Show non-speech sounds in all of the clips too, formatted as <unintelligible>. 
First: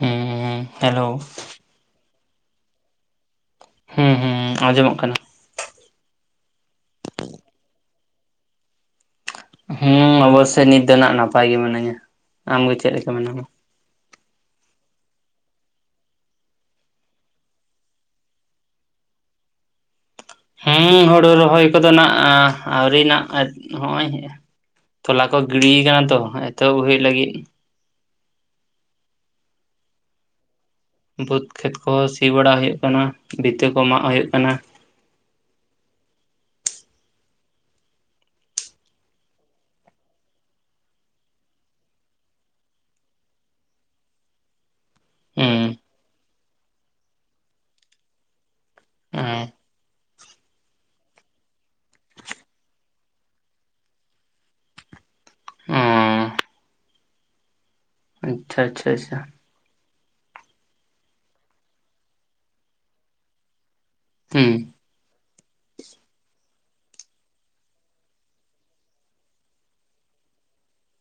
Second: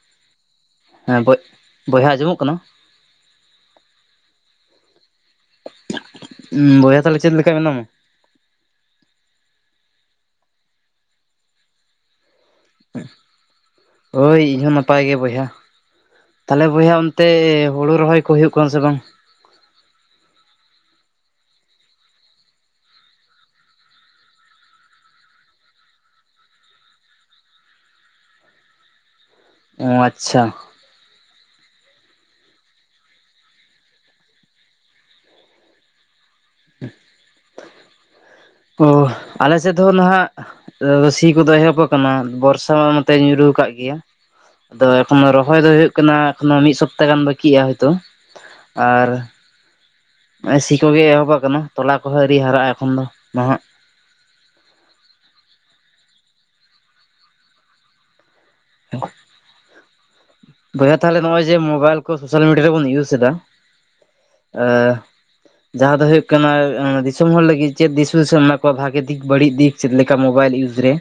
ᱦᱮᱸ ᱦᱮᱸ ᱦᱮᱞᱳ ᱵᱚᱡ ᱵᱚᱭᱦᱟ ᱟᱸᱡᱚᱢᱚᱜ ᱠᱟᱱᱟ, ᱦᱩᱸ ᱦᱩᱸ ᱦᱩᱸ ᱟᱸᱡᱚᱢᱚᱜ ᱠᱟᱱᱟ, ᱩᱸ ᱵᱚᱭᱦᱟ ᱛᱟᱦᱚᱞᱮ ᱪᱮᱫ ᱞᱮᱠᱟ ᱢᱮᱱᱟᱢᱟ? ᱦᱮᱸ ᱚᱵᱚᱥᱚᱭ ᱱᱤᱛ ᱫᱚ ᱱᱟᱜ ᱱᱟᱯᱟᱭ ᱜᱤ ᱢᱤᱱᱟᱹᱧᱟ, ᱟᱢᱜᱮ ᱪᱮᱫ ᱞᱮᱠᱟ ᱢᱮᱱᱟᱢᱟ? ᱦᱳᱭ ᱤᱧᱦᱚᱸ ᱱᱟᱯᱟᱭ ᱜᱮ ᱵᱚᱭᱦᱟ, ᱛᱟᱦᱚᱞᱮ ᱵᱚᱭᱦᱟ ᱚᱱᱛᱮ ᱦᱳᱲᱳ ᱨᱚᱦᱚᱭ ᱠᱚ ᱦᱩᱭᱩᱜ ᱠᱟᱱᱟ ᱥᱮ ᱵᱟᱝ? ᱦᱮᱸ ᱦᱩᱲᱩ ᱨᱚᱦᱚᱭ ᱠᱚᱫᱚ ᱱᱟᱜ ᱟᱹᱣᱨᱤ ᱱᱟᱜ <unintelligible> ᱦᱚᱸᱜᱼᱚᱭ, ᱛᱚᱞᱟ ᱠᱚ ᱜᱤᱰᱤᱭ ᱠᱟᱱᱟ ᱛᱚ ᱮᱛᱚᱦᱚᱵ ᱦᱩᱭᱩᱜ ᱞᱟᱹᱜᱤᱫ, ᱚᱸ ᱟᱪᱷᱟ, ᱵᱟᱹᱫᱽ ᱠᱷᱮᱛ ᱠᱚ ᱥᱤ ᱵᱟᱲᱟ ᱦᱩᱭᱩᱜ ᱠᱟᱱᱟ ᱵᱷᱤᱛᱟᱹ ᱠᱚ ᱢᱟᱜ ᱦᱩᱭᱩᱜ ᱠᱟᱱᱟ, ᱳᱦ ᱟᱞᱮ ᱥᱮᱫ ᱫᱚ ᱱᱟᱦᱟᱜ ᱟᱫᱚ ᱥᱤ ᱠᱚᱫᱚ ᱮᱦᱚᱵ ᱟᱠᱟᱱᱟ ᱵᱚᱨᱥᱟ ᱢᱟ ᱱᱚᱛᱮ ᱧᱩᱨᱩ ᱠᱟᱜ ᱜᱮᱭᱟ, ᱟᱫᱚ ᱮᱠᱷᱚᱱᱳ ᱦᱩᱸ ᱨᱚᱦᱚᱭ ᱫᱚ ᱦᱳᱭᱳᱜ ᱠᱟᱱᱟ ᱮᱠᱷᱚᱱᱳ ᱢᱤᱫ ᱥᱚᱯᱛᱟ ᱜᱟᱱ ᱵᱟᱹᱠᱤᱜᱼᱟ ᱦᱚᱭ ᱛᱳ ᱟᱨ ᱦᱮᱸ ᱱᱮᱜ ᱥᱤ ᱠᱚᱜᱮ ᱮᱦᱚᱵ ᱟᱠᱟᱱᱟ ᱛᱚᱞᱟ ᱠᱚᱦᱚᱸ ᱟ. ᱣᱨᱤ ᱦᱟᱨᱟᱜᱼᱟ ᱮᱠᱷᱚᱱ ᱫᱚ ᱱᱟᱦᱟᱜ, ᱚᱸ ᱪᱷᱟ ᱪᱷᱟ ᱪᱷᱟ, ᱵᱚᱭᱦᱟ ᱛᱟᱦᱚᱞᱮ ᱱᱚᱜ ᱚᱭ ᱡᱮ ᱢᱳᱵᱟᱭᱤᱞ ᱠᱚ ᱥᱚᱥᱟᱞ ᱢᱤᱰᱤᱭᱟ ᱨᱮᱵᱚᱱ ᱤᱭᱩᱥ ᱮᱫᱟ ᱦᱩᱸ ᱮᱦ ᱡᱟᱦᱟᱸ ᱫᱚ ᱦᱩᱭᱩᱜ ᱠᱟᱱᱟ ᱫᱤᱥᱚᱢ ᱦᱚᱲ ᱞᱟᱹᱜᱤᱫ ᱪᱮᱫ ᱫᱤᱥ ᱦᱩᱫᱤᱥ ᱮᱢ ᱮᱢᱟ ᱠᱚᱣᱟ ᱵᱷᱟᱜᱮ ᱫᱤᱠ ᱵᱟᱹᱲᱤᱡ ᱫᱤᱠ ᱪᱮᱫ ᱞᱮᱠᱟ ᱢᱚᱵᱟᱭᱤᱞ ᱤᱭᱩᱡᱽ ᱨᱮ?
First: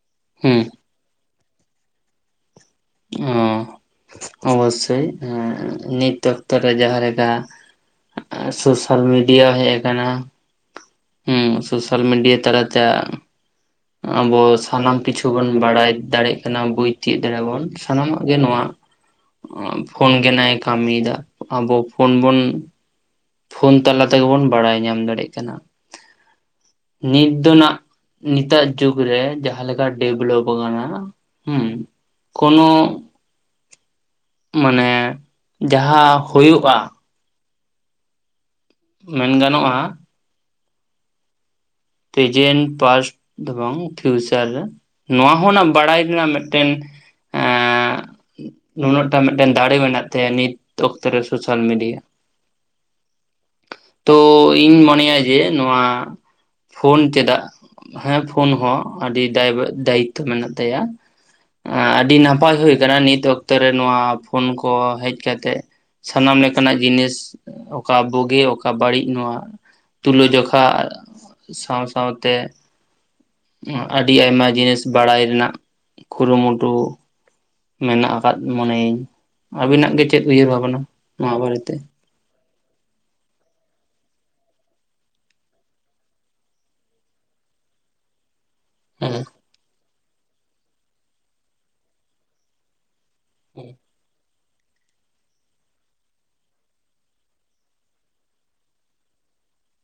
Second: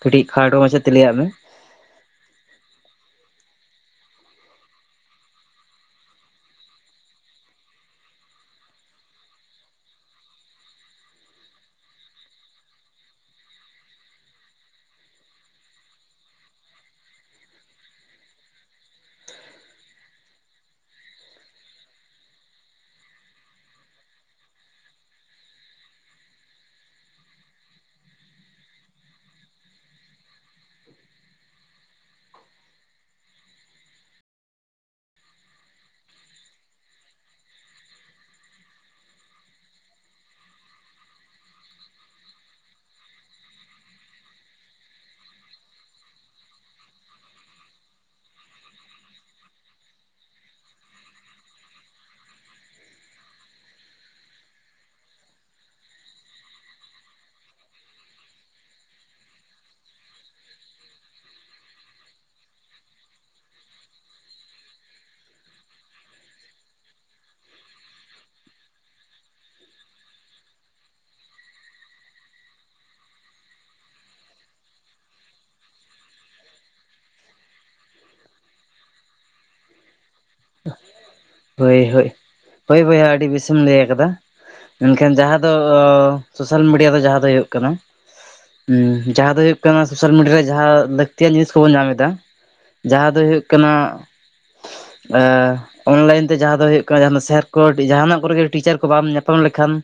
ᱠᱟᱹᱴᱤᱡ ᱠᱷᱟᱴᱚ ᱦᱩᱸ ᱢᱟᱪᱷᱟ ᱛᱮ ᱞᱟᱹᱭᱟᱜ ᱢᱮ, <inaudible> ᱚᱵᱚᱥᱚᱭ ᱱᱤᱛ ᱚᱠᱛᱚ ᱨᱮ ᱡᱟᱦᱟᱸ ᱞᱮᱠᱟ ᱥᱚᱥᱟᱞ ᱢᱤᱰᱤᱭᱟ ᱦᱮᱡ ᱟᱠᱟᱱᱟ, ᱦᱩᱸ ᱥᱚᱥᱟᱞ ᱢᱤᱰᱤᱭᱟ ᱛᱟᱞᱟ ᱛᱮ ᱟᱵᱚ ᱥᱟᱱᱟᱢ ᱠᱤᱪᱷᱩ ᱵᱩᱱ ᱵᱟᱲᱟᱭ ᱫᱟᱲᱮᱜ ᱠᱟᱱᱟ ᱵᱩᱡ ᱛᱤᱭᱚᱜ ᱫᱟᱲᱮᱭᱟ ᱵᱚᱱ, ᱥᱟᱱᱟᱢᱟᱜ ᱜᱮ ᱱᱚᱶᱟ ᱯᱷᱚᱱ ᱜᱮ ᱱᱟᱜ ᱮ ᱠᱟᱹᱢᱤ ᱭᱮᱫᱟ ᱟᱵᱚ ᱯᱷᱳᱱ ᱵᱚᱱ ᱯᱷᱚᱞᱱ ᱛᱟᱞᱟ ᱛᱮᱜᱮ ᱵᱚᱱ ᱵᱟᱲᱟᱭ ᱧᱟᱢ ᱫᱟᱲᱮᱜ ᱠᱟᱱᱟ ᱱᱤᱛ ᱫᱚ ᱱᱟᱜ ᱱᱤᱛᱟᱜ ᱡᱩᱜᱽ ᱨᱮ ᱡᱟᱦᱟᱸᱮᱠᱟ ᱰᱮᱵᱷᱞᱚᱯ ᱟᱠᱟᱱᱟ ᱦᱩᱸ ᱠᱳᱱᱳ ᱢᱟᱱᱮ ᱡᱟᱦᱟᱸ ᱦᱚᱭᱩᱜᱼᱟ, ᱢᱮᱱ ᱜᱟᱱᱚᱜᱼᱟ, ᱯᱮᱡᱮᱱᱴ ᱯᱟᱥᱴ ᱫᱚ ᱵᱟᱝ ᱯᱷᱤᱭᱩᱪᱟᱨ ᱨᱮ ᱱᱚᱶᱟ ᱦᱚᱸᱱᱟᱜ ᱵᱟᱲᱟᱭ ᱨᱮᱱᱟᱜ ᱢᱤᱫ ᱴᱮᱱ <inaudible> ᱱᱩᱱᱟᱹᱜᱴᱟ ᱢᱤᱫ ᱴᱮᱱ ᱫᱟᱲᱮ ᱢᱮᱱᱟᱜ ᱛᱟᱭᱟ ᱱᱤᱛ ᱚᱠᱛᱚ ᱨᱮ ᱥᱳᱥᱟᱞ ᱢᱤᱰᱤᱭᱟ, ᱛᱚ ᱤᱧ ᱢᱚᱱᱮᱭᱟ ᱡᱮ ᱱᱚᱶᱟ ᱯᱷᱳᱱ ᱪᱮᱫᱟᱜ? ᱦᱮᱸ ᱯᱷᱳᱱ ᱦᱚᱸ ᱟᱹᱰᱤ ᱫᱟᱭᱵᱮ ᱫᱟᱭᱤᱛᱛᱚ ᱢᱮᱱᱟᱜ ᱛᱟᱭᱟ, ᱟᱹᱰᱤ ᱱᱟᱯᱟᱭ ᱦᱩᱭ ᱟᱠᱟᱱᱟ ᱱᱤᱛ ᱚᱠᱛᱚᱨᱮ ᱱᱚᱶᱟ ᱯᱷᱳᱱ ᱠᱚ ᱦᱮᱡ ᱠᱟᱛᱮᱜ, ᱥᱟᱱᱟᱢ ᱞᱮᱠᱟᱱᱟᱜ ᱡᱤᱱᱤᱥ ᱚᱠᱟ ᱵᱩᱜᱤ ᱚᱠᱟ ᱵᱟᱹᱲᱤᱡ ᱱᱚᱶᱟ ᱛᱩᱞᱟᱹ ᱡᱚᱠᱷᱟ, ᱥᱟᱶ ᱥᱟᱶᱛᱮ ᱟᱹᱰᱤ ᱟᱭᱢᱟ ᱡᱤᱱᱤᱥ ᱵᱟᱲᱟᱭ ᱨᱮᱱᱟᱜ ᱠᱩᱨᱩ ᱢᱩᱴᱩ ᱢᱮᱱᱟᱜ ᱟᱠᱟᱫ ᱢᱚᱱᱮ ᱟᱹᱧ ᱟᱹᱵᱤᱱᱟᱜ ᱜᱮ ᱪᱮᱫ ᱩᱭᱦᱟᱹᱨ ᱵᱷᱟᱵᱽᱱᱟ? ᱦᱳᱭ ᱦᱳᱭ ᱦᱳᱭ ᱵᱚᱭᱦᱟ ᱟᱹᱰᱤ ᱵᱮᱥᱮᱢ ᱞᱟᱹᱭ ᱟᱠᱟᱫᱟ, ᱮᱱᱠᱷᱟᱱ ᱡᱟᱦᱟᱸ ᱫᱚ ᱥᱳᱥᱟᱞ ᱢᱤᱰᱤᱭᱟ ᱫᱚ ᱡᱟᱦᱟᱸ ᱫᱚ ᱦᱩᱭᱩᱜ ᱠᱟᱱᱟ ᱦᱩᱸ ᱦᱮᱸ ᱡᱟᱦᱟᱸ ᱫᱚ ᱦᱚᱭᱩᱜ ᱠᱟᱱᱟ ᱥᱚᱥᱟᱞ ᱢᱤᱰᱤᱭᱟ ᱨᱮ ᱡᱟᱦᱟᱸ ᱞᱟᱹᱠᱛᱤᱭᱟᱱ ᱡᱤᱱᱤᱥ ᱠᱚᱵᱚᱱ ᱧᱟᱢ ᱮᱫᱟ ᱡᱟᱦᱟᱸ ᱫᱚ ᱦᱩᱭᱩᱜ ᱠᱟᱱᱟ <inaudible> ᱮ ᱚᱱᱞᱟᱭᱤᱱ ᱛᱮ ᱡᱟᱦᱟᱸ ᱫᱚ ᱦᱩᱭᱩᱜ ᱠᱟᱱᱟ ᱡᱟᱦᱟᱸ ᱫᱚ ᱥᱮᱨ ᱠᱚ <unintelligible> ᱡᱟᱦᱟᱱᱟᱜ ᱠᱚᱨᱮᱜᱮ ᱴᱤᱪᱟᱹᱨ ᱠᱚ ᱵᱟᱢ ᱧᱟᱯᱟᱢ ᱞᱮᱠᱷᱟᱱ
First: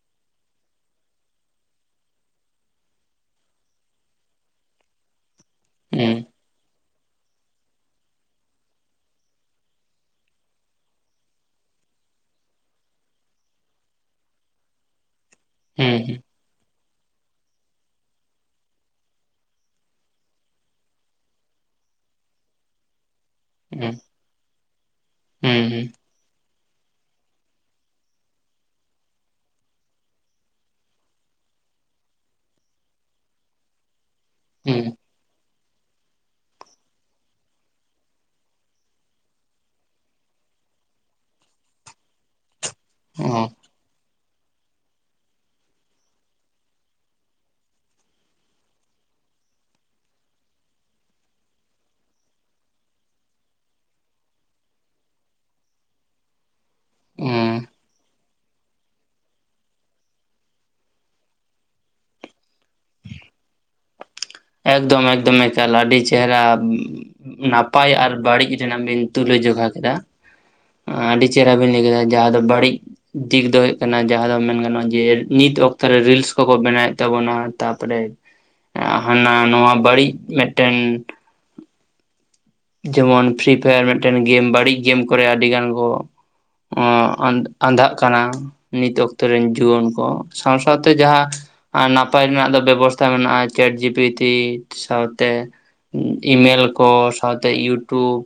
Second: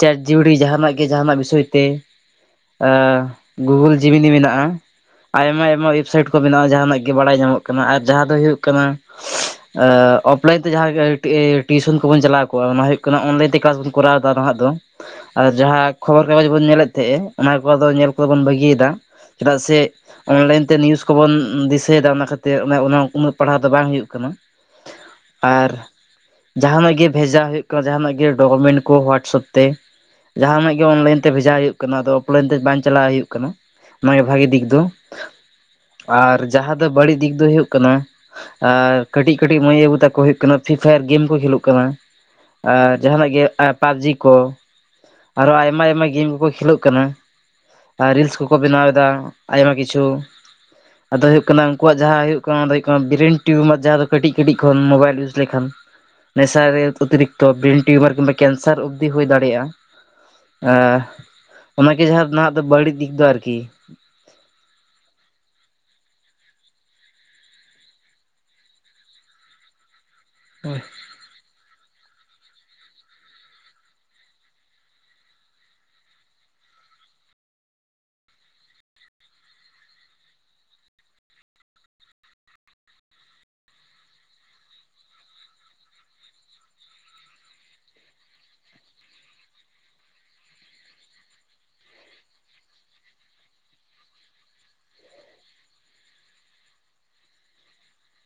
ᱪᱮᱴ ᱡᱤᱯᱤᱴᱤ ᱡᱟᱦᱟᱱᱟᱜ ᱜᱮ ᱡᱟᱦᱟᱱᱟᱜ ᱵᱤᱥᱚᱭ ᱛᱮ ᱮᱸᱜᱩᱜᱩᱞ ᱡᱤᱢᱤᱱᱤ ᱢᱮᱱᱟᱜᱼᱟ ᱟᱭᱢᱟ ᱟᱭᱢᱟ ᱦᱮᱸ ᱮᱵᱥᱟᱭᱤᱴ ᱠᱚ ᱢᱮᱱᱟᱜᱼᱟ ᱡᱟᱦᱟᱱᱟᱜ ᱜᱮ ᱵᱟᱲᱟᱭ ᱧᱟᱢᱚᱜ ᱠᱟᱱᱟ ᱟᱨ ᱡᱟᱦᱟᱸ ᱫᱚ ᱦᱩᱭᱩᱜ ᱠᱟᱱᱟ ᱚᱯᱞᱟᱭᱤᱱ ᱛᱮ ᱡᱟᱦᱟᱸ ᱴᱤᱭᱩᱥᱚᱱ ᱠᱚᱵᱚᱱ ᱪᱟᱞᱟᱣ ᱠᱚᱜᱼᱟ ᱚᱱᱟ ᱦ ᱦᱩᱭᱩᱜ ᱠᱟᱱᱟ ᱚᱱᱞᱟᱭᱤᱱ ᱛᱮ ᱠᱮᱞᱟᱥ ᱵᱚᱱ ᱠᱚᱨᱟᱣ ᱮᱫᱟ ᱱᱟᱦᱟᱜ ᱫᱚ ᱟᱨ ᱦᱩᱸ ᱡᱟᱦᱟᱸ ᱠᱷᱚᱵᱚᱨ ᱦᱩᱸ ᱠᱟᱜᱚᱡᱽ ᱵᱚᱱ ᱧᱮᱞᱮᱫ ᱛᱟᱦᱮᱼᱟ ᱚᱱᱟ ᱠᱚᱫᱚ ᱧᱮᱞ ᱠᱚᱫᱚ ᱵᱚᱱ ᱵᱟᱹᱜᱤ ᱭᱮᱫᱟ᱾ ᱪᱮᱫᱟᱜ ᱥᱮ ᱚᱱᱞᱟᱭᱤᱱ ᱛᱮ ᱱᱤᱭᱩᱡ ᱠᱚᱵᱚᱱ ᱫᱤᱥᱟᱹᱭᱮᱫᱟ ᱚᱱᱟ ᱠᱷᱟᱹᱛᱤᱨ ᱚᱱᱟ ᱚᱱᱟ ᱩᱱᱟᱹᱜ ᱯᱟᱲᱦᱟᱣ ᱫᱚ ᱵᱟᱝ ᱦᱩᱭᱩᱜ ᱠᱟᱱᱟ ᱟᱨ ᱦᱩᱸ ᱡᱟᱦᱟᱱᱟᱜ ᱜᱮ ᱵᱷᱮᱡᱟ ᱦᱩᱭᱩᱜ ᱠᱟᱱᱟ ᱡᱟᱦᱟᱱᱟᱜ ᱜᱮ ᱰᱚᱠᱳᱢᱮᱱᱴ ᱠᱚ ᱦᱳᱣᱟᱴᱥᱮᱯ ᱛᱮ ᱡᱟᱦᱟᱱᱟᱜ ᱜᱮ ᱚᱱᱞᱟᱭᱤᱱ ᱛᱮ ᱵᱷᱮᱡᱟ ᱦᱩᱭᱩᱜ ᱠᱟᱱᱟ ᱟᱫᱚ ᱚᱯᱞᱟᱭᱤᱱ ᱛᱮ ᱵᱟᱝ ᱪᱟᱞᱟᱜ ᱦᱩᱭᱩᱜ ᱠᱟᱱᱟ ᱱᱚᱣᱟ ᱜᱮ ᱵᱷᱟᱜᱤ ᱫᱤᱜᱽ ᱦᱩᱸ ᱫᱚ ᱟᱨ ᱡᱟᱦᱟᱸ ᱫᱚ ᱵᱟᱹᱲᱤᱡ ᱫᱤᱜᱽ ᱫᱚ ᱦᱩᱭᱩᱜ ᱠᱟᱱᱟ ᱟᱨ ᱠᱟᱹᱴᱤᱡ ᱠᱟᱹᱴᱤᱡ ᱢᱟᱹᱭ ᱵᱟ. ᱵᱩ ᱛᱮᱠᱚ ᱦᱩᱭᱩᱜ ᱠᱟᱱᱟ ᱯᱷᱨᱤ ᱯᱷᱟᱭᱟᱨ ᱜᱮᱢ ᱠᱚ ᱠᱷᱮᱞᱳᱜ ᱠᱟᱱᱟ ᱟᱨ ᱡᱟᱦᱟᱱᱟᱜ ᱜᱮ ᱦᱩᱸ ᱯᱟᱵᱡᱤ ᱠᱚ ᱟᱨᱚ ᱟᱭᱢᱟ ᱟᱭᱢᱟ ᱜᱮᱢ ᱠᱚᱠᱚ ᱠᱷᱮᱞᱳᱜ ᱠᱟᱱᱟ ᱟᱨ ᱨᱤᱞᱥ ᱠᱚᱠᱚ ᱵᱮᱱᱟᱣ ᱮᱫᱟ ᱟᱭᱢᱟ ᱠᱤᱪᱷᱩ ᱟᱫᱚ ᱦᱳᱭᱜ ᱠᱟᱱᱟ ᱩᱱᱠᱩᱣᱟᱜ ᱡᱟᱦᱟᱸ ᱦᱳᱭᱳᱜ ᱠᱟᱱᱟ ᱚᱱᱟ ᱫᱚ ᱦᱳᱭᱳᱜ ᱠᱟᱱᱟ ᱵᱨᱮᱱ ᱴᱤᱭᱩᱢᱟᱨ ᱡᱟᱦᱟᱸ ᱫᱚ ᱠᱟᱹᱴᱤᱡ ᱠᱟᱹᱴᱤᱡ ᱠᱷᱚᱱ ᱢᱳᱵᱟᱭᱤᱞ ᱤᱭᱩᱡᱽ ᱞᱮᱠᱷᱟᱱ ᱱᱮᱥᱟᱨ ᱚᱛᱤᱨᱤᱠᱛᱚ ᱦᱩᱸ ᱵᱨᱮᱱ ᱴᱤᱭᱩᱢᱟᱨ ᱠᱤᱵᱟ ᱠᱮᱱᱥᱟᱨ ᱚᱵᱽᱫᱤ ᱦᱩᱭ ᱫᱟᱲᱮᱭᱟᱜᱼᱟ ᱦᱮᱸ ᱚᱱᱟᱜᱮ ᱡᱟᱦᱟᱸ ᱱᱟᱦᱟᱜ ᱫᱚ ᱵᱟᱹᱲᱤᱡ ᱫᱤᱜᱽ ᱫᱚ ᱟᱨᱠᱤ ᱮᱠᱫᱚᱢ ᱮᱠᱫᱚᱢ ᱮᱠᱟᱞ ᱟᱹᱰᱤ ᱪᱮᱦᱨᱟ ᱱᱟᱯᱟᱭ ᱟᱨ ᱵᱟᱹᱲᱤᱡ ᱨᱮᱱᱟᱜ ᱵᱤᱱ ᱛᱩᱞᱟᱹ ᱡᱚᱠᱦᱟ ᱠᱮᱫᱟ ᱦᱳᱭ ᱟᱹᱰᱤ ᱪᱮᱦᱨᱟ ᱵᱤᱱ ᱞ ᱠᱮᱫ ᱡ ᱵᱟᱹᱲᱤᱡ ᱫᱤᱠ ᱫᱚ ᱦᱩᱭᱩᱜ ᱠᱟᱱᱟ ᱡᱟᱦᱟᱸ ᱫᱚ ᱢᱮᱱ ᱜᱟᱱᱚᱜᱼᱟ ᱡᱮ ᱱᱤᱛ ᱚᱠᱛᱨᱮ ᱨᱤᱞᱥ ᱠᱚᱠᱚ ᱵᱮᱱᱟᱣᱮᱫ ᱛᱟᱵᱚᱱᱟ ᱛᱟᱨᱯᱚᱨᱮ <inaudible> ᱦᱟᱱᱟ ᱱᱚᱣᱟ ᱵᱟᱹᱲᱤᱡ ᱢᱤᱫᱴᱮᱱ ᱡᱮᱢᱚᱱ ᱯᱷᱨᱤ ᱯᱷᱟᱭᱟᱨ ᱢᱤᱫᱴᱮᱱ ᱜᱮᱢ ᱵᱟᱹᱲᱤᱡ ᱜᱮᱢ ᱠᱚᱨᱮ ᱟᱹᱰᱤ ᱜᱟᱱ ᱠᱚ ᱚᱸᱻ ᱟᱱ ᱟᱸᱫᱷᱟᱜ ᱠᱟᱱᱟ᱾ ᱱᱤᱛ ᱚᱠᱛᱚ ᱨᱮᱱ ᱡᱩᱣᱟᱹᱱ ᱠᱚ ᱥᱟᱶ ᱥᱟᱶᱛᱮ ᱡᱟᱦᱟᱸ ᱟᱨ ᱱᱟᱯᱟᱭ ᱨᱮᱱᱟᱜ ᱫᱚ ᱵᱮᱵᱚᱥᱛᱷᱟ ᱢᱮᱱᱟᱜᱼᱟ ᱪᱴ ᱡᱤ ᱯᱤᱴᱤ ᱥᱟᱶᱛᱮ ᱤᱢᱮᱞ ᱠᱚ ᱥᱟᱸᱣ ᱤᱭᱩᱴᱩᱵᱽ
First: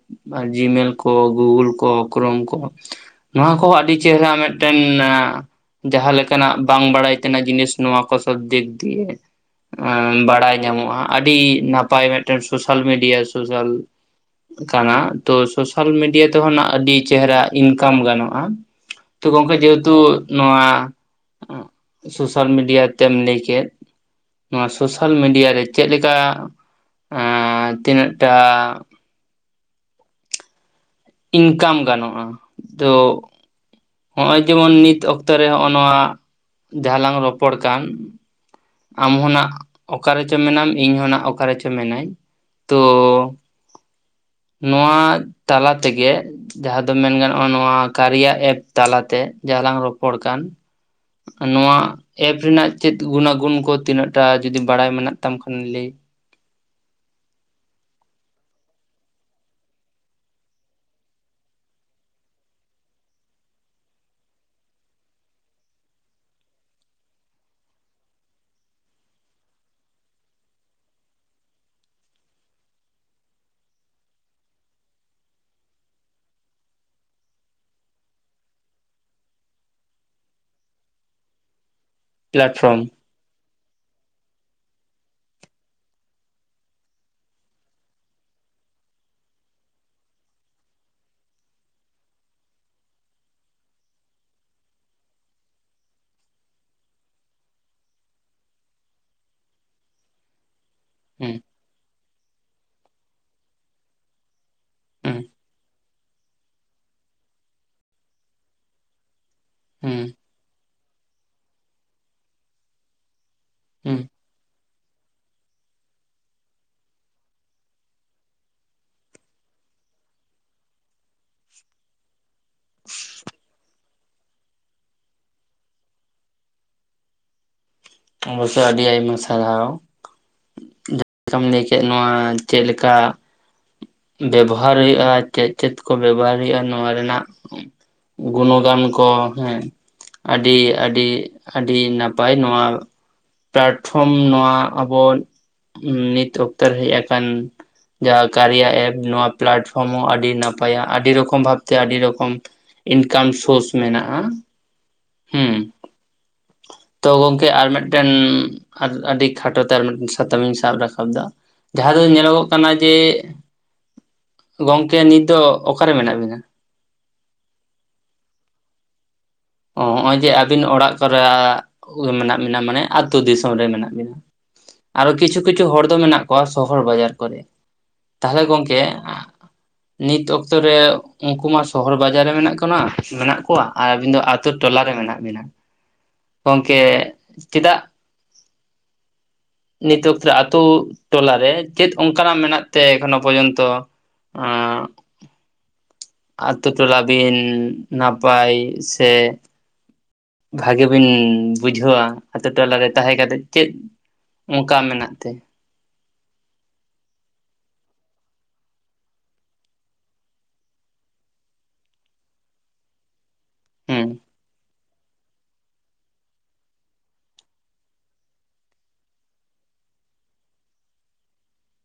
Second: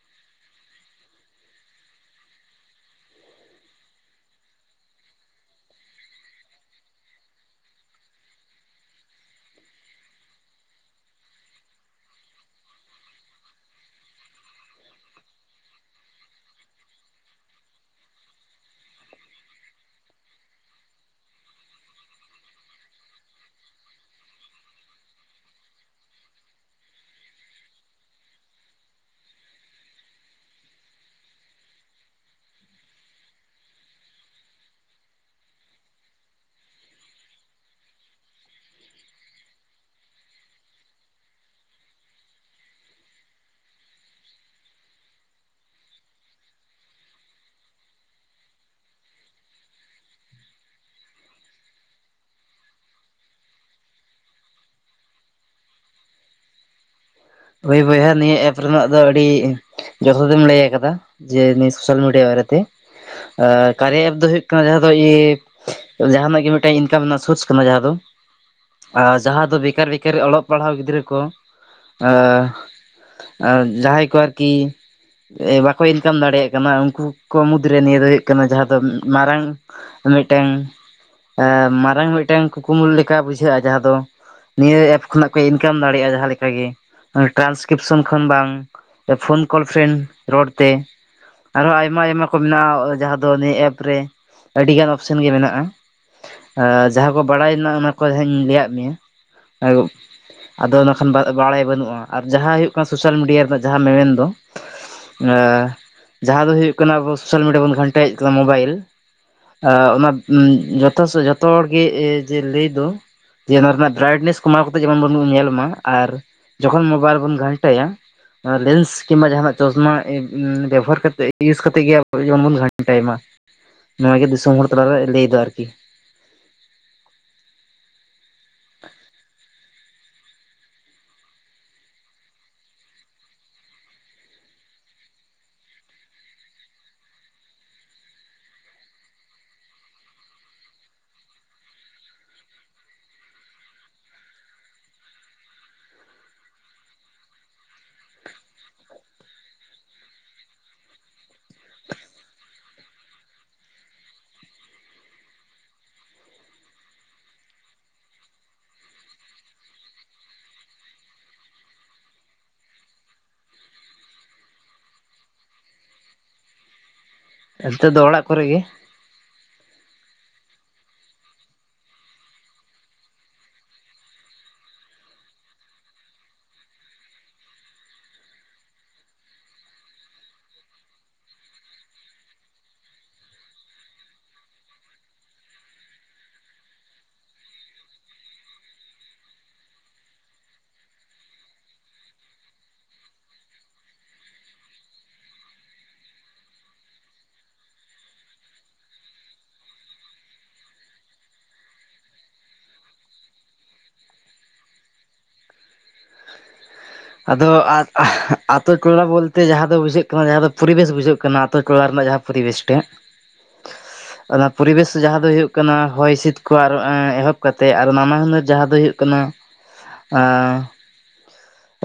ᱡᱤᱢᱮᱞ ᱠᱚ ᱜᱩᱜᱚᱞ ᱠᱚ ᱠᱨᱳᱚᱢ ᱠᱚ ᱱᱚᱣᱟ ᱠᱚᱦᱚᱸ ᱟᱹᱰᱤ ᱪᱮᱦᱨᱟ ᱢᱤᱫᱴᱮᱱ ᱡᱟᱦᱟᱸ ᱞᱮᱠᱟᱱᱟᱜ ᱵᱟᱝ ᱵᱟᱲᱟᱭ ᱛᱮᱱᱟᱜ ᱡᱤᱱᱤᱥ ᱱᱚᱣᱟ ᱠᱚ ᱥᱚᱵ ᱫᱤᱠ ᱫᱤᱭᱮ ᱵᱟᱲᱟᱭ ᱧᱟᱢᱚᱜᱼᱟ ᱟᱹᱰᱤ ᱱᱟᱯᱟᱭ ᱢᱤᱫᱴᱮᱱ ᱥᱳᱥᱟᱞ ᱢᱤᱰᱤᱭᱟ ᱥᱳᱥᱟᱞ ᱠᱟᱱᱟ ᱛᱚ ᱥᱳᱥᱟᱞ ᱢᱤᱰᱤᱭᱟ ᱛᱮᱦᱚᱱᱟᱜ ᱟᱹᱰᱤ ᱪᱮᱦᱨᱟ ᱤᱱᱠᱟᱢ ᱜᱟᱱᱚᱜᱼᱟ ᱛᱚ ᱜᱚᱝᱠᱮ ᱡᱮᱦᱮᱛᱩ ᱱᱚᱣᱟ ᱥᱳᱥᱟᱞ ᱢᱤᱰᱤᱭᱟ ᱛᱮᱢ ᱞᱟᱹᱭ ᱠᱮᱫ ᱱᱚᱣᱟ ᱥᱳᱥᱟᱞ ᱢᱤᱰᱤᱭᱟ ᱨᱮ ᱪᱮᱫ ᱞᱮᱠᱟ ᱛᱤᱱᱟᱹᱜᱴᱟ ᱤᱱᱠᱟᱢ ᱜᱟᱱᱚᱜᱼᱟ ᱛᱚ ᱦᱚᱜᱚᱭ ᱡᱮᱢᱚᱱ ᱱᱤᱛ ᱚᱠᱛᱚ ᱨᱮ ᱦᱚᱸᱜᱚᱭ ᱱᱚᱣᱟ ᱡᱟᱦᱟᱸ ᱞᱟᱝ ᱨᱚᱯᱚᱲ ᱠᱟᱱ ᱟᱢᱦᱚᱸ ᱱᱟᱜ ᱚᱠᱟᱨᱮᱪᱚ ᱢᱮᱱᱟᱢ ᱤᱧᱦᱚᱸ ᱱᱟᱜ ᱚᱠᱟᱨᱮᱪᱚ ᱢᱮᱱᱟᱹᱧ ᱛᱚ ᱱᱚᱣᱟ ᱛᱟᱞᱟ ᱛᱮᱜᱮ ᱡᱟᱦᱟᱸ ᱫᱚ ᱢᱮᱱ ᱜᱟᱱᱚᱜᱼᱟ ᱱᱚᱣᱟ ᱠᱟᱨᱤᱭᱟ ᱮᱯ ᱛᱟᱞᱟᱛᱮ ᱡᱟᱦᱟᱸ ᱞᱟᱝ ᱨᱚᱯᱚᱲ ᱠᱟᱱ ᱱᱚᱣᱟ ᱮᱯ ᱨᱮᱱᱟᱜ ᱪᱮᱫ ᱜᱩᱱᱟ ᱜᱩᱱ ᱠᱚ ᱛᱤᱱᱟᱹᱜ ᱴᱟ ᱡᱩᱫᱤ ᱵᱟᱲᱟᱭ ᱢᱮᱱᱟᱜ ᱛᱟᱢ ᱠᱷᱟᱱ ᱞᱟᱹᱭ ᱦᱳᱭ ᱵᱚᱭᱦᱟ ᱱᱤᱭᱟᱹ ᱮᱯ ᱨᱮᱱᱟᱜ ᱫᱚ ᱟᱹᱰᱤ ᱡᱚᱛᱦᱟᱛ ᱜᱮᱢ ᱞᱟᱹᱭ ᱟᱠᱟᱫᱟ ᱡᱮ ᱱᱤᱭᱟᱹ ᱥᱳᱥᱟᱞ ᱢᱤᱰᱤᱭᱟ ᱵᱟᱨᱮᱛᱮ ᱮᱻ ᱠᱟᱨᱭᱟ ᱮᱯ ᱫᱚ ᱦᱩᱭᱩᱜ ᱠᱟᱱᱟ ᱡᱟᱦᱟᱸ ᱫᱚ ᱡᱟᱦᱱᱟᱜ ᱜᱮ ᱢᱤᱫᱴᱮᱱ ᱤᱱᱠᱟᱢ ᱨᱮᱱᱟᱜ ᱥᱳᱨᱥ ᱠᱟᱱᱟ ᱡᱟᱦᱟᱸ ᱫᱚ ᱟᱨ ᱡᱟᱦᱟᱸ ᱫᱚ ᱵᱮᱠᱟᱨ ᱵᱮᱠᱟᱨ ᱚᱞᱚᱜ ᱯᱟᱲᱦᱟᱣ ᱜᱤᱫᱽᱨᱟᱹ ᱠᱚ ᱟ ᱟᱨ ᱡᱟᱦᱟᱸᱭ ᱠᱚ ᱟᱨᱠᱤ ᱵᱟᱠᱚ ᱤᱱᱠᱟᱢ ᱫᱟᱲᱮᱭᱟᱜ ᱠᱟᱱᱟ ᱩᱱᱠᱩ ᱠᱚ ᱢᱩᱫᱽᱨᱮ ᱱᱤᱭᱟᱹ ᱫᱚ ᱦᱩᱭᱩᱜ ᱠᱟᱱᱟ ᱡᱟᱦᱟᱸ ᱫᱚ ᱢᱟᱨᱟᱝ ᱢᱤᱫᱴᱮᱱ ᱢᱟᱨᱟᱝ ᱢᱤᱫᱴᱟᱝ ᱢᱤᱫᱴᱟᱝ ᱯᱞᱟᱴᱯᱷᱨᱚᱢ ᱠᱩᱠᱢᱩ ᱞᱮᱠᱟ ᱵᱩᱡᱷᱟᱹᱜᱼᱟ ᱡᱟᱦᱟᱸ ᱫᱚ ᱱᱤᱭᱟᱹ ᱮᱯ ᱠᱷᱚᱱᱟᱜ ᱠᱚ ᱤᱱᱠᱟᱢ ᱫᱟᱲᱮᱭᱟᱜᱼᱟ ᱡᱟᱦᱟᱸ ᱞᱮᱠᱟ ᱜᱮ ᱴᱨᱟᱱᱥᱠᱨᱤᱯᱥᱚᱱ ᱠᱷᱚᱱ ᱵᱟᱝ ᱯᱷᱳᱱ ᱠᱚᱞ ᱯᱷᱨᱮᱱᱰ ᱨᱚᱲ ᱛᱮ ᱟᱨᱦᱚᱸ ᱟᱭᱢᱟ ᱟᱭᱢᱟ ᱠᱚ ᱢᱮᱱᱟᱜᱼᱟ ᱡᱟᱦᱟᱸ ᱫᱚ ᱱᱤᱭᱟᱹ ᱮᱯ ᱨᱮ ᱟᱹᱰᱤ ᱜᱟᱱ ᱚᱯᱥᱮᱱ ᱜᱮ ᱢᱮᱱᱟᱜᱼᱟ ᱡᱟᱦᱟᱸ ᱠᱚ ᱵᱟᱲᱟᱭ ᱨᱮᱱᱟ ᱚᱱᱟ ᱠᱚ ᱦᱟᱸᱜ ᱤᱧ ᱞᱟᱹᱭᱟᱫ ᱢᱮᱭᱟ ᱟᱫᱚ ᱠᱷᱟᱱ ᱦᱩᱸ ᱵᱟᱲᱟᱭ ᱵᱟᱹᱱᱩᱜᱼᱟ ᱟᱨ ᱡᱟᱦᱟᱸ ᱦᱩᱭᱩᱜ ᱠᱟᱱᱟ ᱥᱳᱥᱟᱞ ᱢᱤᱰᱤᱭᱟ ᱨᱮᱱᱟᱜ ᱡᱟᱦᱟᱸ ᱢᱮᱱᱫᱚ ᱦᱩᱸ ᱡᱟᱦᱟᱸ ᱫᱚ ᱦᱩᱭᱩᱜ ᱠᱟᱱᱟ ᱟᱵᱚ ᱥᱳᱥᱟᱞ ᱢᱤᱰᱤᱭᱟ ᱵᱚᱱ ᱜᱷᱟᱱᱴᱟᱭᱮᱫ ᱠᱟᱱᱟ ᱢᱳᱵᱟᱭᱤᱞ ᱦᱩᱸ ᱚᱱᱟ ᱡᱚᱛᱚ ᱡᱚᱛᱚ ᱦᱚᱲ ᱜᱮ ᱡᱮ ᱞᱟᱹᱭ ᱫᱚ ᱡᱮ ᱱᱚᱣᱟ ᱨᱮᱱᱟᱜ ᱦᱩᱸ ᱵᱨᱟᱭᱴᱱᱮᱥ ᱠᱚᱢᱟᱣ ᱠᱟᱛᱮ ᱡᱮᱢᱚᱱ ᱵᱚᱱ ᱧᱮᱞ ᱢᱟ ᱟᱨ ᱡᱚᱠᱷᱚᱱ ᱢᱳᱵᱟ. ᱭᱤᱞ ᱵᱚᱱ ᱜᱷᱟᱱᱴᱟᱭᱟ ᱞᱮᱱᱥ ᱠᱤᱢᱵᱟ ᱡᱟᱦᱟᱱᱟᱜ ᱪᱚᱥᱢᱟ ᱵᱮᱵᱚᱦᱟᱨ ᱠᱟᱛᱮ ᱤᱭᱩᱡᱽ ᱠᱟᱛᱮᱫ ᱜᱮ ᱟᱵᱚ ᱡᱮᱢᱚᱱ ᱵᱚᱱ ᱜᱷᱟᱱᱴᱟᱭ ᱢᱟ ᱱᱚᱣᱟ ᱜᱮ ᱫᱤᱥᱚᱢ ᱦᱚᱲ ᱛᱟᱞᱟᱨᱮ ᱞᱟᱹᱭᱮᱫᱟ ᱟᱨᱠᱤ ᱚᱵᱚᱥᱳᱭ ᱟᱹᱰᱤ ᱟᱭᱢᱟ ᱥᱟᱨᱦᱟᱣ ᱡᱟᱦᱟᱸ ᱞᱮᱠᱟᱢ ᱞᱟᱹᱭ ᱠᱮᱫ ᱱᱚᱣᱟ ᱪᱮᱫ ᱞᱮᱠᱟ ᱵᱮᱵᱚᱦᱟᱨ ᱦᱩᱭᱩᱜᱼᱟ ᱪᱮᱫ ᱪᱮᱫ ᱠᱚ ᱵᱮᱵᱚᱦᱟᱨ ᱦᱩᱭᱩᱜᱼᱟ ᱱᱚᱣᱟ ᱨᱮᱱᱟᱜ ᱜᱩᱱ ᱜᱟᱱ ᱠᱚ ᱦᱮᱸ ᱟᱹᱰᱤ ᱟᱹᱰᱤ ᱟᱹᱰᱤ ᱱᱟᱯᱟᱭ ᱱᱚᱣᱟ ᱯᱞᱟᱴᱯᱷᱚᱨᱚᱢ ᱱᱚᱣᱟ ᱟᱵᱚ ᱱᱤᱛ ᱚᱠᱛᱚᱨ ᱦᱮᱡ ᱟᱠᱟᱱ ᱡᱟᱦᱟ ᱠᱟᱨᱭᱟ ᱮᱯ ᱱᱚᱣᱟ ᱯᱞᱟᱴᱯᱷᱚᱨᱚᱢ ᱦᱚᱸ ᱟᱹᱰᱤ ᱱᱟᱯᱟᱭᱟ ᱟᱹᱰᱤ ᱨᱚᱠᱚᱢ ᱵᱷᱟᱵᱛᱮ ᱟᱹᱰᱤ ᱨᱚᱠᱚᱢ ᱤᱱᱠᱟᱢ ᱥᱳᱨᱥ ᱢᱮᱱᱟᱜᱼᱟ ᱦᱩᱸ <inaudible> ᱛᱚ ᱜᱚᱢᱠᱮ ᱟᱨ ᱢᱤᱫᱴᱮᱱ ᱟᱨ ᱟᱹᱰᱤ ᱠᱷᱟᱴᱚᱛ ᱟᱨ ᱢᱤᱫᱴᱮᱱ ᱥᱟᱛᱟᱢ ᱤᱧ ᱥᱟᱵ ᱨᱟᱠᱟᱵ ᱮᱫᱟ ᱡᱟᱦᱟᱸ ᱫᱚ ᱧᱮᱞᱚᱜᱚᱜ ᱠᱟᱱᱟ ᱡᱮ <unintelligible> ᱜᱚᱝᱠᱮ ᱱᱤᱛ ᱫᱚ ᱚᱠᱟᱨᱮ ᱢᱮᱱᱟᱜ ᱵᱤᱱᱟ ᱱᱮᱛᱚᱜ ᱫᱚ ᱚᱲᱟᱜ ᱠᱚᱨᱮᱜ ᱜᱮ ᱚ ᱦᱚᱜᱼᱚᱭ ᱡᱮ ᱟᱹᱵᱤᱱ ᱚᱲᱟᱜ ᱠᱚᱨᱮ ᱢᱮᱱᱟᱜ ᱵᱤᱱᱟ ᱢᱟᱱᱮ ᱟᱹᱛᱩᱳ ᱫᱤᱥᱚᱢ ᱨᱮ ᱢᱮᱱᱟᱜ ᱵᱤᱱᱟ ᱟᱨᱚ ᱠᱤᱪᱷᱩ ᱠᱤᱪᱷᱩ ᱦᱚᱲ ᱫᱚ ᱢᱮᱱᱟᱜ ᱠᱚᱣᱟ ᱥᱚᱦᱚᱨ ᱵᱟᱡᱟᱨ ᱠᱚᱨᱮ ᱛᱟᱦᱚᱞᱮ ᱜᱚᱝᱠᱮ ᱱᱤᱛ ᱚᱠᱛᱚ ᱨᱮ ᱩᱱᱠᱩ ᱢᱟ ᱥᱚᱦᱚᱨ ᱵᱟᱡᱟᱨ ᱨᱮ ᱢᱮᱱᱟᱜ ᱠᱚᱱᱟ ᱢᱮᱱᱟᱜ ᱠᱚᱣᱟ ᱟᱨ ᱟᱹᱵᱤᱱ ᱫᱚ ᱛᱳ ᱴᱚᱞᱟ ᱨᱮ ᱢᱮᱱᱟᱜ ᱵᱤᱱᱟ ᱜᱚᱢᱝᱠᱮ ᱪᱮᱫᱟᱜ <inaudible> ᱱᱤᱛᱳ ᱟᱠᱛᱮ ᱨᱮ ᱟᱹᱛᱩ ᱴᱞᱟᱨᱮ ᱪᱮᱫ ᱚᱱᱠᱟᱱᱟᱜ ᱢᱮᱱᱟᱜ ᱛᱮ ᱠᱷᱚᱱᱳ ᱯᱚᱨᱡᱚᱱᱛᱚ? ᱟᱨ <inaudible> ᱟᱛᱳ ᱴᱚᱞᱟ ᱵᱤᱱ ᱱᱟᱯᱟᱭ ᱥᱮ ᱵᱷᱟᱜᱤ ᱵᱤᱱ ᱵᱩᱡᱷᱟᱹᱣᱟ ᱟᱛᱳ ᱴᱚᱞᱟᱨᱮ ᱛᱟᱦᱮᱸ ᱠᱟᱛᱮᱫ ᱪᱮᱫ ᱚᱱᱠᱟ ᱢᱮᱱᱟᱜ ᱛᱮ ᱟᱫᱚ ᱟᱛᱳ ᱴᱚᱞᱟ ᱵᱚᱞᱛᱮ ᱡᱟᱦᱟᱸ ᱫᱚ ᱵᱩᱡᱷᱟᱹᱜ ᱠᱟᱱᱟ ᱡᱟᱦᱟᱸ ᱫᱚ ᱯᱚᱨᱤᱵᱮᱥ ᱵᱩᱡᱷᱟᱹᱜ ᱠᱟᱱᱟ ᱟᱛᱳ ᱴᱚᱞᱟ ᱨᱮᱱᱟᱜ ᱡᱟᱦᱟᱸ ᱯᱚᱨᱤᱵᱮᱥ ᱴᱟ ᱦᱮᱸ <unintelligible> ᱚᱱᱟ ᱯᱚᱨᱤᱵᱮᱥ ᱡᱟᱦᱟᱸ ᱫᱚ ᱦᱩᱭᱩᱜ ᱠᱟᱱᱟ ᱦᱚᱭ ᱦᱤᱸᱥᱤᱫ ᱠᱚ ᱟᱨ ᱮᱦᱚᱵ ᱠᱟᱛᱮᱜ ᱟᱨ ᱱᱟᱱᱟ ᱦᱩᱱᱟᱹᱨ ᱡᱟᱦᱟᱸ ᱫᱚ ᱦᱩᱭᱩᱜᱜ ᱠᱟᱱᱟ ᱟ <inaudible>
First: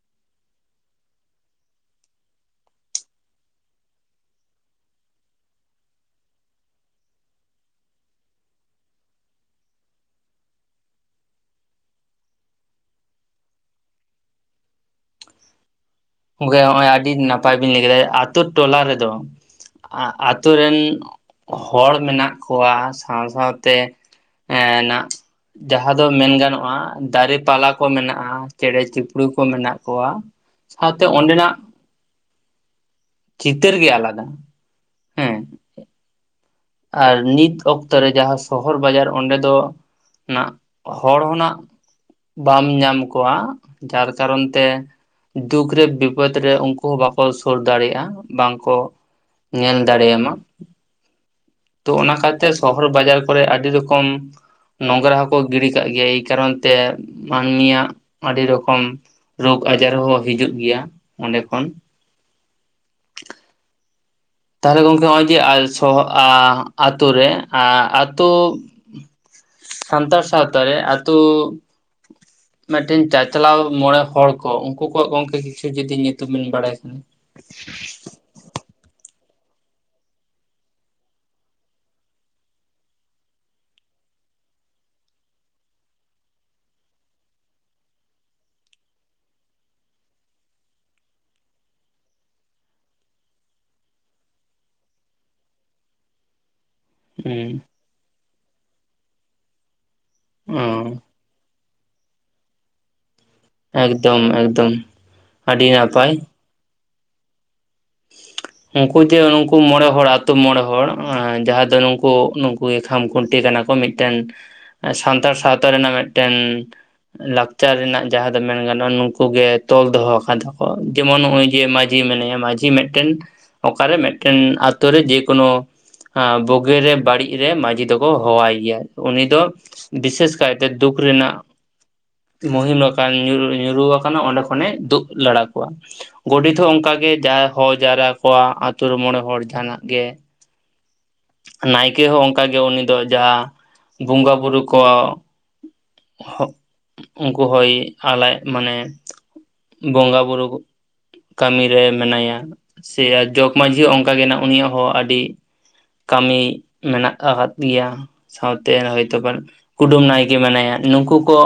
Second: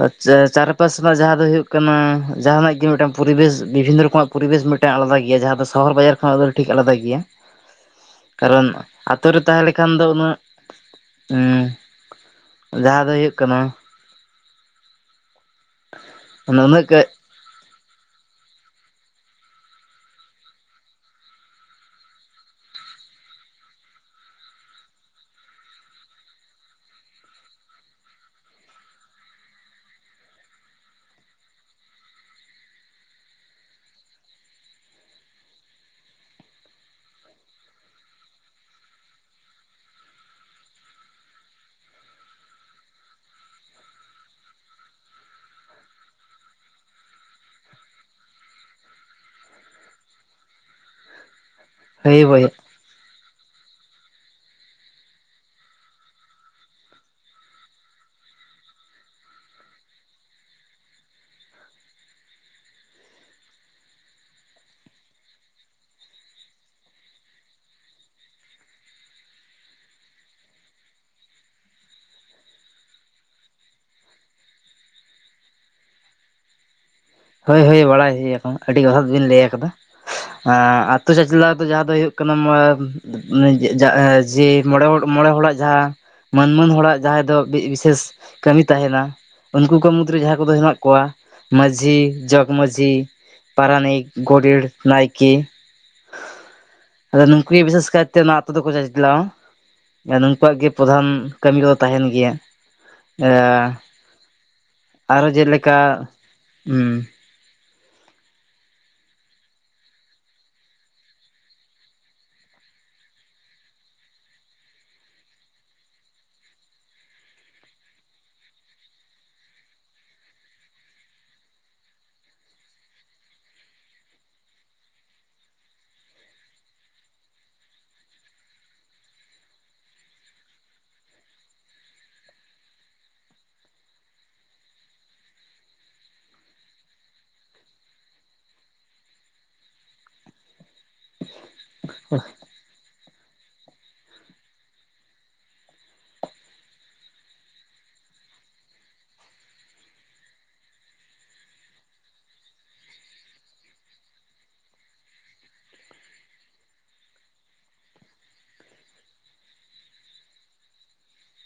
ᱟᱪᱪ ᱪᱟᱨᱯᱟᱥ ᱨᱮᱱᱟᱜ ᱡᱟᱦᱟᱸ ᱫᱚ ᱦᱩᱭᱩᱜ ᱠᱟᱱᱟ ᱡᱟᱦᱟᱱᱟᱜ ᱜᱮ ᱢᱤᱫᱴᱟᱝ ᱯᱚᱨᱤᱵᱮᱥ ᱵᱤᱵᱷᱤᱱᱱᱚ ᱨᱚᱠᱚᱢᱟᱜ ᱯᱚᱨᱤᱵᱮᱥ ᱢᱤᱫᱴᱟᱝ ᱟᱞᱟᱫᱟ ᱜᱮᱭᱟ ᱡᱟᱦᱟᱸ ᱫᱚ ᱥᱚᱦᱚᱨ ᱵᱟᱡᱟᱨ ᱠᱷᱚᱱᱟᱜ ᱫᱚ ᱴᱷᱤᱠ ᱟᱞᱟᱫᱟ ᱜᱮᱭᱟ ᱠᱟᱨᱚᱱ ᱟᱛᱳ ᱨᱮ ᱛᱟᱦᱮᱸ ᱞᱮᱠᱷᱟᱱ ᱫᱚ ᱩᱱᱟᱹᱜ <inaudible> ᱡᱟᱦᱟᱸ ᱫᱚ ᱦᱩᱭᱩᱜ ᱠᱟᱱᱟ ᱵᱚᱭᱦᱟ ᱱᱚᱜᱭ ᱩᱱᱟᱹᱜ ᱟᱹᱰᱤ ᱱᱟᱯᱟᱭ ᱵᱤᱱ ᱞᱟᱹᱭ ᱠᱮᱫᱟ ᱟᱛᱳ ᱴᱚᱞᱟ ᱨᱮ ᱫᱚ ᱟᱛᱳ ᱨᱮᱱ ᱦᱚᱲ ᱢᱮᱱᱟᱜ ᱠᱚᱣᱟ ᱥᱟᱶ ᱥᱟᱶᱛᱮ ᱦ ᱱᱟ <inaudible> ᱡᱟᱦᱟᱸ ᱫᱚ ᱢᱮᱱ ᱜᱟᱱᱚᱜᱼᱟ ᱫᱟᱨᱮ ᱯᱟᱞᱟ ᱠᱚ ᱢᱮᱱᱟᱜᱼᱟ ᱪᱮᱬᱮ ᱪᱤᱯᱲᱩ ᱠᱚ ᱢᱮᱱᱟᱜ ᱠᱚᱣᱟᱹ ᱥᱟᱶᱛᱮ ᱚᱸᱰᱮᱱᱟᱜ ᱪᱤᱛᱟᱹᱨ ᱜᱮ ᱟᱞᱟᱫᱟ ᱦᱮᱸ ᱟᱨ ᱱᱤᱛ ᱚᱠᱛᱚ ᱨᱮ ᱡᱟᱦᱟᱸ ᱥᱚᱦᱚᱨ ᱵᱟᱡᱟᱨ ᱚᱸᱰᱮ ᱫᱚ ᱚᱱᱟ ᱦᱚᱲ ᱦᱚ ᱨᱮᱱᱟᱜ ᱵᱟᱢ ᱧᱟᱢ ᱠᱚᱣᱟ ᱡᱟᱨ ᱠᱟᱨᱚᱱ ᱛᱮ ᱫᱩᱠ ᱨᱮ ᱵᱤᱯᱚᱫᱽ ᱨᱮ ᱩᱱᱠᱩ ᱦᱚᱸ ᱵᱟᱠᱚ ᱥᱩᱨ ᱫᱟᱲᱮᱭᱟᱜᱼᱟ ᱵᱟᱝᱠᱚ ᱧᱮᱞ ᱫᱟᱲᱮᱭᱟᱢᱟ ᱛᱚ ᱚᱱᱟ ᱦᱳᱭ ᱦᱳᱭ ᱠᱟᱛᱮ ᱥᱚᱦᱚᱨ ᱵᱟᱡᱟᱨ ᱠᱚᱨᱮ ᱟᱹᱰᱤ ᱨᱚᱠᱚᱢ ᱱᱚᱝᱨᱟ ᱦᱚᱸᱠᱚ ᱜᱤᱰᱤ ᱠᱟᱜ ᱜᱮᱭᱟ ᱮᱭ ᱠᱟᱨᱚᱱ ᱛᱮ ᱢᱟᱹᱱᱢᱤᱭᱟᱜ ᱟᱹᱰᱤ ᱨᱚᱠᱚᱢ ᱨᱳᱜᱽ ᱟᱡᱟᱨ ᱦᱚᱸ ᱦᱤᱡᱩᱜ ᱜᱮᱭᱟ ᱚᱸᱰᱮ ᱠᱷᱚᱱ ᱛᱟᱦᱚᱞᱮ ᱜᱚᱝᱠᱮ ᱱᱚᱜᱼᱚᱭ ᱡᱮ <inaudible> ᱟᱻ ᱟᱛᱳ ᱨᱮ ᱟᱻ ᱟᱛᱳ ᱥᱟᱱᱛᱟᱲ ᱥᱟᱶᱛᱟ ᱨᱮ ᱟᱹᱛᱩ <inaudible> ᱢᱤᱫᱴᱮᱱ ᱪᱟᱪᱞᱟᱣ ᱢᱚᱬᱮ ᱦᱚᱲ ᱠᱚ ᱩᱱᱠᱩ ᱠᱚᱣᱟᱜ ᱜᱚᱝᱠᱮ ᱠᱤᱪᱷᱩ ᱡᱩᱫᱤ ᱧᱩᱛᱩᱢᱤᱧ ᱵᱟᱲᱟᱭ ᱠᱷᱟᱱ ᱦᱳᱭ ᱦᱳᱭ ᱵᱟᱲᱟᱭ ᱦᱩᱭ ᱟᱠᱟᱱᱟ ᱟᱹᱰᱤ <inaudible> ᱵᱤᱱ ᱞᱟᱹᱭ ᱟᱠᱟᱫᱟ᱾ ᱟᱛᱳ ᱪᱟᱪᱞᱟᱣ ᱫᱚ ᱡᱟᱦᱟᱸ ᱫᱚ ᱦᱩᱭᱩᱜ ᱠᱟᱱᱟ <inaudible> ᱡᱮ ᱢᱚᱬᱮ ᱦᱚᱲ ᱢᱚᱬᱮ ᱦᱚᱲᱟᱜ ᱡᱟᱦᱟᱸ ᱢᱟᱹᱱ ᱢᱟᱹᱱ ᱦᱚᱲᱟᱜ ᱡᱟᱦᱟᱸᱭ ᱫᱚ ᱵᱤᱥᱮᱥ ᱠᱟᱹᱢᱤ ᱛᱟᱦᱮᱱᱟ ᱩᱱᱠᱩ ᱠᱚ ᱢᱩᱫᱽᱨᱮ ᱡᱟᱦᱟᱭ ᱠᱚᱫᱚ ᱦᱮᱱᱟᱜ ᱠᱚᱣᱟ ᱢᱟᱹᱡᱷᱤ ᱡᱚᱜᱽ ᱢᱟᱸᱹᱡᱷᱤ, ᱯᱟᱨᱟᱱᱤᱠ, ᱜᱚᱰᱮᱲ, ᱱᱟᱭᱠᱮ, ᱟᱫᱚ ᱦᱩᱸ ᱱᱩᱠᱩ ᱜᱮ ᱵᱤᱥᱮᱥ ᱠᱟᱭᱛᱮ ᱚᱱᱟ ᱟᱛᱳ ᱫᱚᱠᱚ ᱡᱟᱪᱞᱟᱣᱟ ᱱᱩᱝᱠᱩᱣᱟᱜ ᱜᱮ ᱚ ᱯᱨᱚᱫᱷᱟᱱ ᱠᱟᱹᱢᱤ ᱠᱚ ᱛᱟᱦᱮᱱ ᱜᱮᱭᱟ ᱮᱻ ᱮᱠᱫᱚᱢ ᱮᱠᱫᱚᱢ ᱟᱹᱰᱤ ᱱᱟᱯᱟᱭ᱾ ᱦᱮᱸ <inaudible> ᱩᱱᱠᱩ ᱡᱮ ᱱᱩᱠᱩ ᱢᱚᱬᱮ ᱦᱚᱲ ᱟᱛᱳ ᱢᱚᱬᱮ ᱦᱚᱲ ᱡᱟᱦᱟᱸᱭ ᱫᱚ ᱱᱩᱝᱠᱩ ᱱᱩᱝᱠᱩ ᱜᱮ ᱠᱷᱟᱢ ᱠᱷᱩᱱᱴᱤ ᱠᱟᱱᱟ ᱠᱚ ᱢᱤᱫ ᱴᱮᱱ ᱥᱟᱱᱛᱟᱲ ᱥᱟᱶᱛᱟ ᱨᱮᱱᱟᱜ ᱢᱤᱫᱴᱮᱱ ᱞᱟᱠᱪᱟᱨ ᱨᱮᱱᱟᱜ ᱡᱟᱦᱟᱸ ᱫᱚ ᱢᱮᱱ ᱜᱟᱱᱚᱜᱼᱟ, ᱱᱩᱝᱠᱩ ᱜᱮ ᱛᱚᱞ ᱫᱚᱦᱚ ᱠᱟᱫᱟ ᱠᱚ ᱡᱮᱢᱚᱱ ᱱᱚᱜᱼᱚᱭ ᱡᱮ ᱢᱟᱸᱡ ᱡᱷᱤ ᱢᱮᱱᱟᱭᱟ ᱢᱟᱹᱡᱷᱤ ᱢᱤᱫᱽᱴᱮᱱ ᱚᱠᱟᱨᱮ ᱢᱤᱫᱽᱴᱮᱱ ᱟᱹᱛᱩ ᱡᱮᱠᱳᱱᱳ ᱵᱩᱜᱤ ᱨᱮ ᱵᱟᱹᱲᱤᱡ ᱨᱮ ᱢᱟᱺᱡᱷᱤ ᱫᱚᱠᱚ ᱦᱚᱦᱚᱣᱟᱭ ᱜᱮᱭᱟ ᱩᱱᱤ ᱫᱚ ᱵᱤᱥᱮᱥ ᱠᱟᱭᱛᱮ ᱫᱩᱠ ᱨᱮᱱᱟᱜ ᱢᱩᱦᱤᱢ ᱟᱠᱟᱱ ᱧᱩ ᱧᱩᱨᱩ ᱟᱠᱟᱱᱟ ᱚᱸᱰᱮ ᱠᱷᱚᱱᱮ ᱫᱩᱜ ᱞᱟᱲᱟ ᱠᱚᱣᱟ᱾ ᱜᱚᱰᱮᱛ ᱦᱚᱸ ᱚᱱᱠᱟ ᱜᱮ ᱡᱟ ᱦᱚ ᱡᱟᱣᱨᱟ ᱠᱚᱣᱟ ᱟᱛᱳ ᱨᱮ ᱢᱚᱬᱮ ᱦᱚᱲ ᱡᱟᱦᱟᱱᱟᱜ ᱜᱮ ᱱᱟᱭᱠᱮ ᱦᱚᱸ ᱚᱱᱠᱟᱜ ᱜᱮ ᱩᱱᱤ ᱫᱚ ᱡᱟ ᱵᱚᱸᱜᱟ ᱵᱩᱨᱩ ᱠᱚ, ᱦᱚᱜ ᱩᱱᱠᱩ ᱦᱚᱭ ᱟᱞᱟᱡ ᱢᱟᱱᱮ ᱵᱚᱸᱜᱟ ᱵᱩᱨᱩ ᱠᱚ ᱠᱟᱹᱢᱤ ᱨᱮ ᱢᱮᱱᱟᱭᱟ ᱥᱮ ᱡᱚᱜᱽ ᱢᱟᱺᱡᱷᱤ ᱦᱚᱸ ᱚᱱᱠᱟ ᱜᱮ ᱱᱟᱜ ᱩᱱᱤᱭᱟᱜ ᱦᱚᱸ ᱟᱹᱰᱤ ᱠᱟᱹᱢᱤ ᱢᱮᱱᱟᱜ ᱟᱠᱟᱫ ᱜᱮᱭᱟ ᱥᱟᱶᱛᱮ ᱦᱚᱭᱛᱚ <inaudible> ᱠᱩᱰᱟᱹᱢ ᱱᱟᱭᱠᱮ ᱢᱮᱱᱟᱭᱟ, ᱱᱩᱠᱩ ᱠᱚ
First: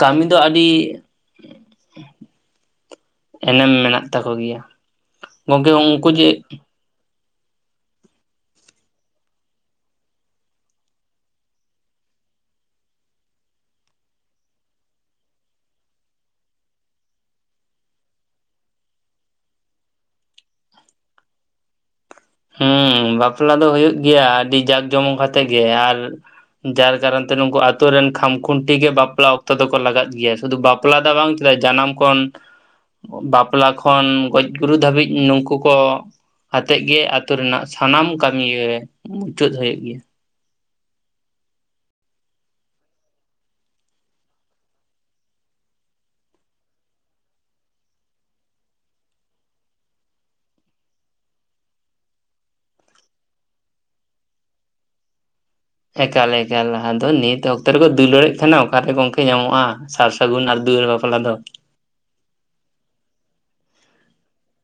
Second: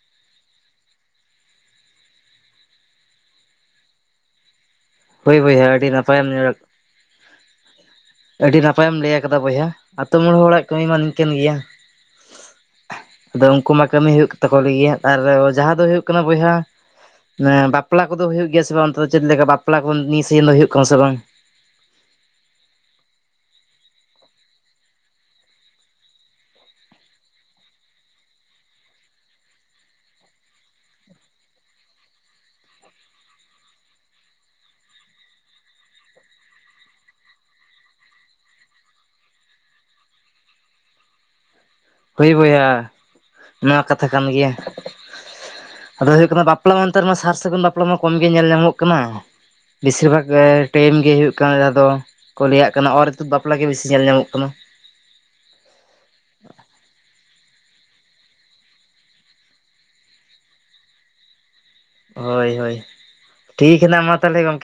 ᱠᱟᱢᱤ ᱫᱚ ᱟᱹᱰᱤ ᱮᱱᱮᱢ ᱢᱮᱱᱟᱜ ᱛᱟᱠᱚ ᱜᱮᱭᱟ᱾ ᱦᱳᱭ ᱵᱳᱦ ᱜᱚᱝᱠᱮ ᱟᱹᱰᱤ ᱩᱱᱠᱩ ᱱᱟᱯᱟᱭᱮᱢ ᱡᱮ ᱧᱮᱞ ᱟᱹᱰᱤ ᱱᱟᱯᱟᱭᱮᱢ ᱞᱟᱹᱭ ᱟᱠᱟᱫᱟ ᱵᱚᱭᱦᱟ ᱟᱛᱳ ᱢᱚᱬ ᱦᱚᱲᱟᱜ ᱠᱟᱹᱢᱤ ᱢᱟ ᱱᱤᱝᱠᱟᱹᱱ ᱜᱮᱭᱟ ᱟᱫᱚ ᱩᱱᱠᱩ ᱢᱟ ᱠᱟᱹᱢᱤ ᱦᱩᱭᱩᱜ ᱛᱟᱠᱚ <inaudible> ᱟᱨ ᱡᱟᱦᱟᱸ ᱫᱚ ᱦᱩᱭᱩᱜ ᱠᱟᱱᱟ ᱵᱚᱭᱦᱟ ᱵᱟᱯᱞᱟ ᱠᱚᱫᱚ ᱦᱩᱭᱩᱜ ᱜᱮᱭᱟ ᱥᱮ ᱵᱟᱝ ᱚᱱᱛᱮ ᱫᱚ ᱪᱮᱫ ᱞᱮᱠᱟ ᱵᱟᱯᱞᱟ ᱠᱚ ᱱᱤᱭᱟᱹ ᱥᱤᱥᱟᱹᱱ ᱫᱚ ᱦᱩᱭᱩᱜ ᱠᱟᱱᱟ ᱥᱮ ᱵᱟᱝ ᱦᱮᱸ ᱵᱟᱯᱞᱟ ᱫᱚ ᱦᱩᱭᱩᱜ ᱜᱮᱭᱟ ᱟᱹᱰᱤ ᱡᱟᱠ ᱡᱚᱢᱚᱠ ᱠᱟᱛᱮᱫ ᱜᱮ ᱟᱨ ᱡᱟᱨ ᱠᱟᱨᱚᱱ ᱛᱮ ᱱᱩᱠᱩ ᱟᱹᱛᱩ ᱨᱮᱱ ᱠᱷᱟᱡ ᱠᱷᱩᱱᱴᱤ ᱜᱮ ᱵᱟᱯᱞᱟ ᱚᱠᱛᱚ ᱫᱚᱠᱚ ᱞᱟᱜᱟᱜ ᱜᱮᱭᱟ ᱥᱩᱫᱷᱩ ᱵᱟᱯᱞᱟ, ᱯᱞᱟ ᱫᱚ ᱵᱟᱝ ᱪᱮᱫ ᱡᱟᱱᱟᱢ ᱠᱚᱱ ᱵᱟᱯᱞᱟ ᱠᱷᱚᱱ ᱜᱚᱡᱽ ᱜᱩᱨᱩ ᱫᱷᱟᱹᱵᱤᱡ ᱱᱩᱠᱩ ᱠᱚ ᱟᱛᱮᱜ ᱜᱮ ᱟᱹᱛᱩ ᱨᱮᱱᱟᱜ ᱥᱟᱱᱟᱢ ᱠᱟᱹᱢᱤᱭ ᱨᱮ ᱢᱩᱪᱟᱹᱫ ᱦᱩᱭᱩᱜ ᱜᱮᱭᱟ᱾ ᱦᱳᱭ ᱵᱚᱭᱦᱟ ᱱᱚᱣᱟ ᱠᱟᱛᱷᱟ ᱠᱟᱱ ᱜᱮᱭᱟ ᱟᱫᱚ ᱦᱳᱭᱳᱜ ᱠᱟᱱᱟ ᱵᱟᱯᱞᱟ ᱢᱟ ᱱᱮᱛᱟᱨ ᱢᱟ ᱥᱟᱨ ᱥᱟᱹᱜᱩᱱ ᱵᱟᱯᱞᱟ ᱢᱟ ᱠᱚᱢᱜᱮ ᱧᱮᱞ ᱧᱟᱢᱚᱜ ᱠᱟᱱᱟ ᱵᱮᱥᱤᱨ ᱵᱷᱟᱜᱽ ᱴᱟᱭᱤᱢ ᱜᱮ ᱦᱩᱭᱩᱜ ᱠᱟᱱ ᱟᱫᱚ᱾ ᱠᱚ ᱞᱤᱭᱼᱟᱜ ᱠᱟᱱᱟ ᱚᱨ ᱤᱛᱩᱫ ᱵᱟᱯᱞᱟ ᱜᱮ ᱵᱮᱥᱤ ᱧᱮᱞ ᱧᱟᱢᱚᱜ ᱠᱟᱱᱟ ᱮᱠᱟᱞ ᱮᱠᱟᱞ ᱞᱟᱦᱟ ᱫᱚ ᱱᱤᱛ ᱚᱠᱛᱚ ᱨᱮᱠᱚ ᱫᱩᱞᱟᱹᱲᱮᱜ ᱠᱟᱱᱟ ᱚᱠᱟᱨᱮ ᱜᱚᱝᱠᱮ ᱧᱟᱢᱚᱜᱼᱟ ᱥᱟᱨ ᱥᱟᱹᱜᱩᱱ ᱟᱨ ᱫᱩᱣᱟᱹᱨ ᱵᱟᱯᱞᱟ ᱫᱚ ᱦᱳᱭ ᱦᱳᱭ ᱴᱷᱤᱠ ᱦᱮᱱᱟᱜ ᱢᱟ ᱛᱟᱦᱚᱞᱮ ᱜᱚᱢᱠᱮ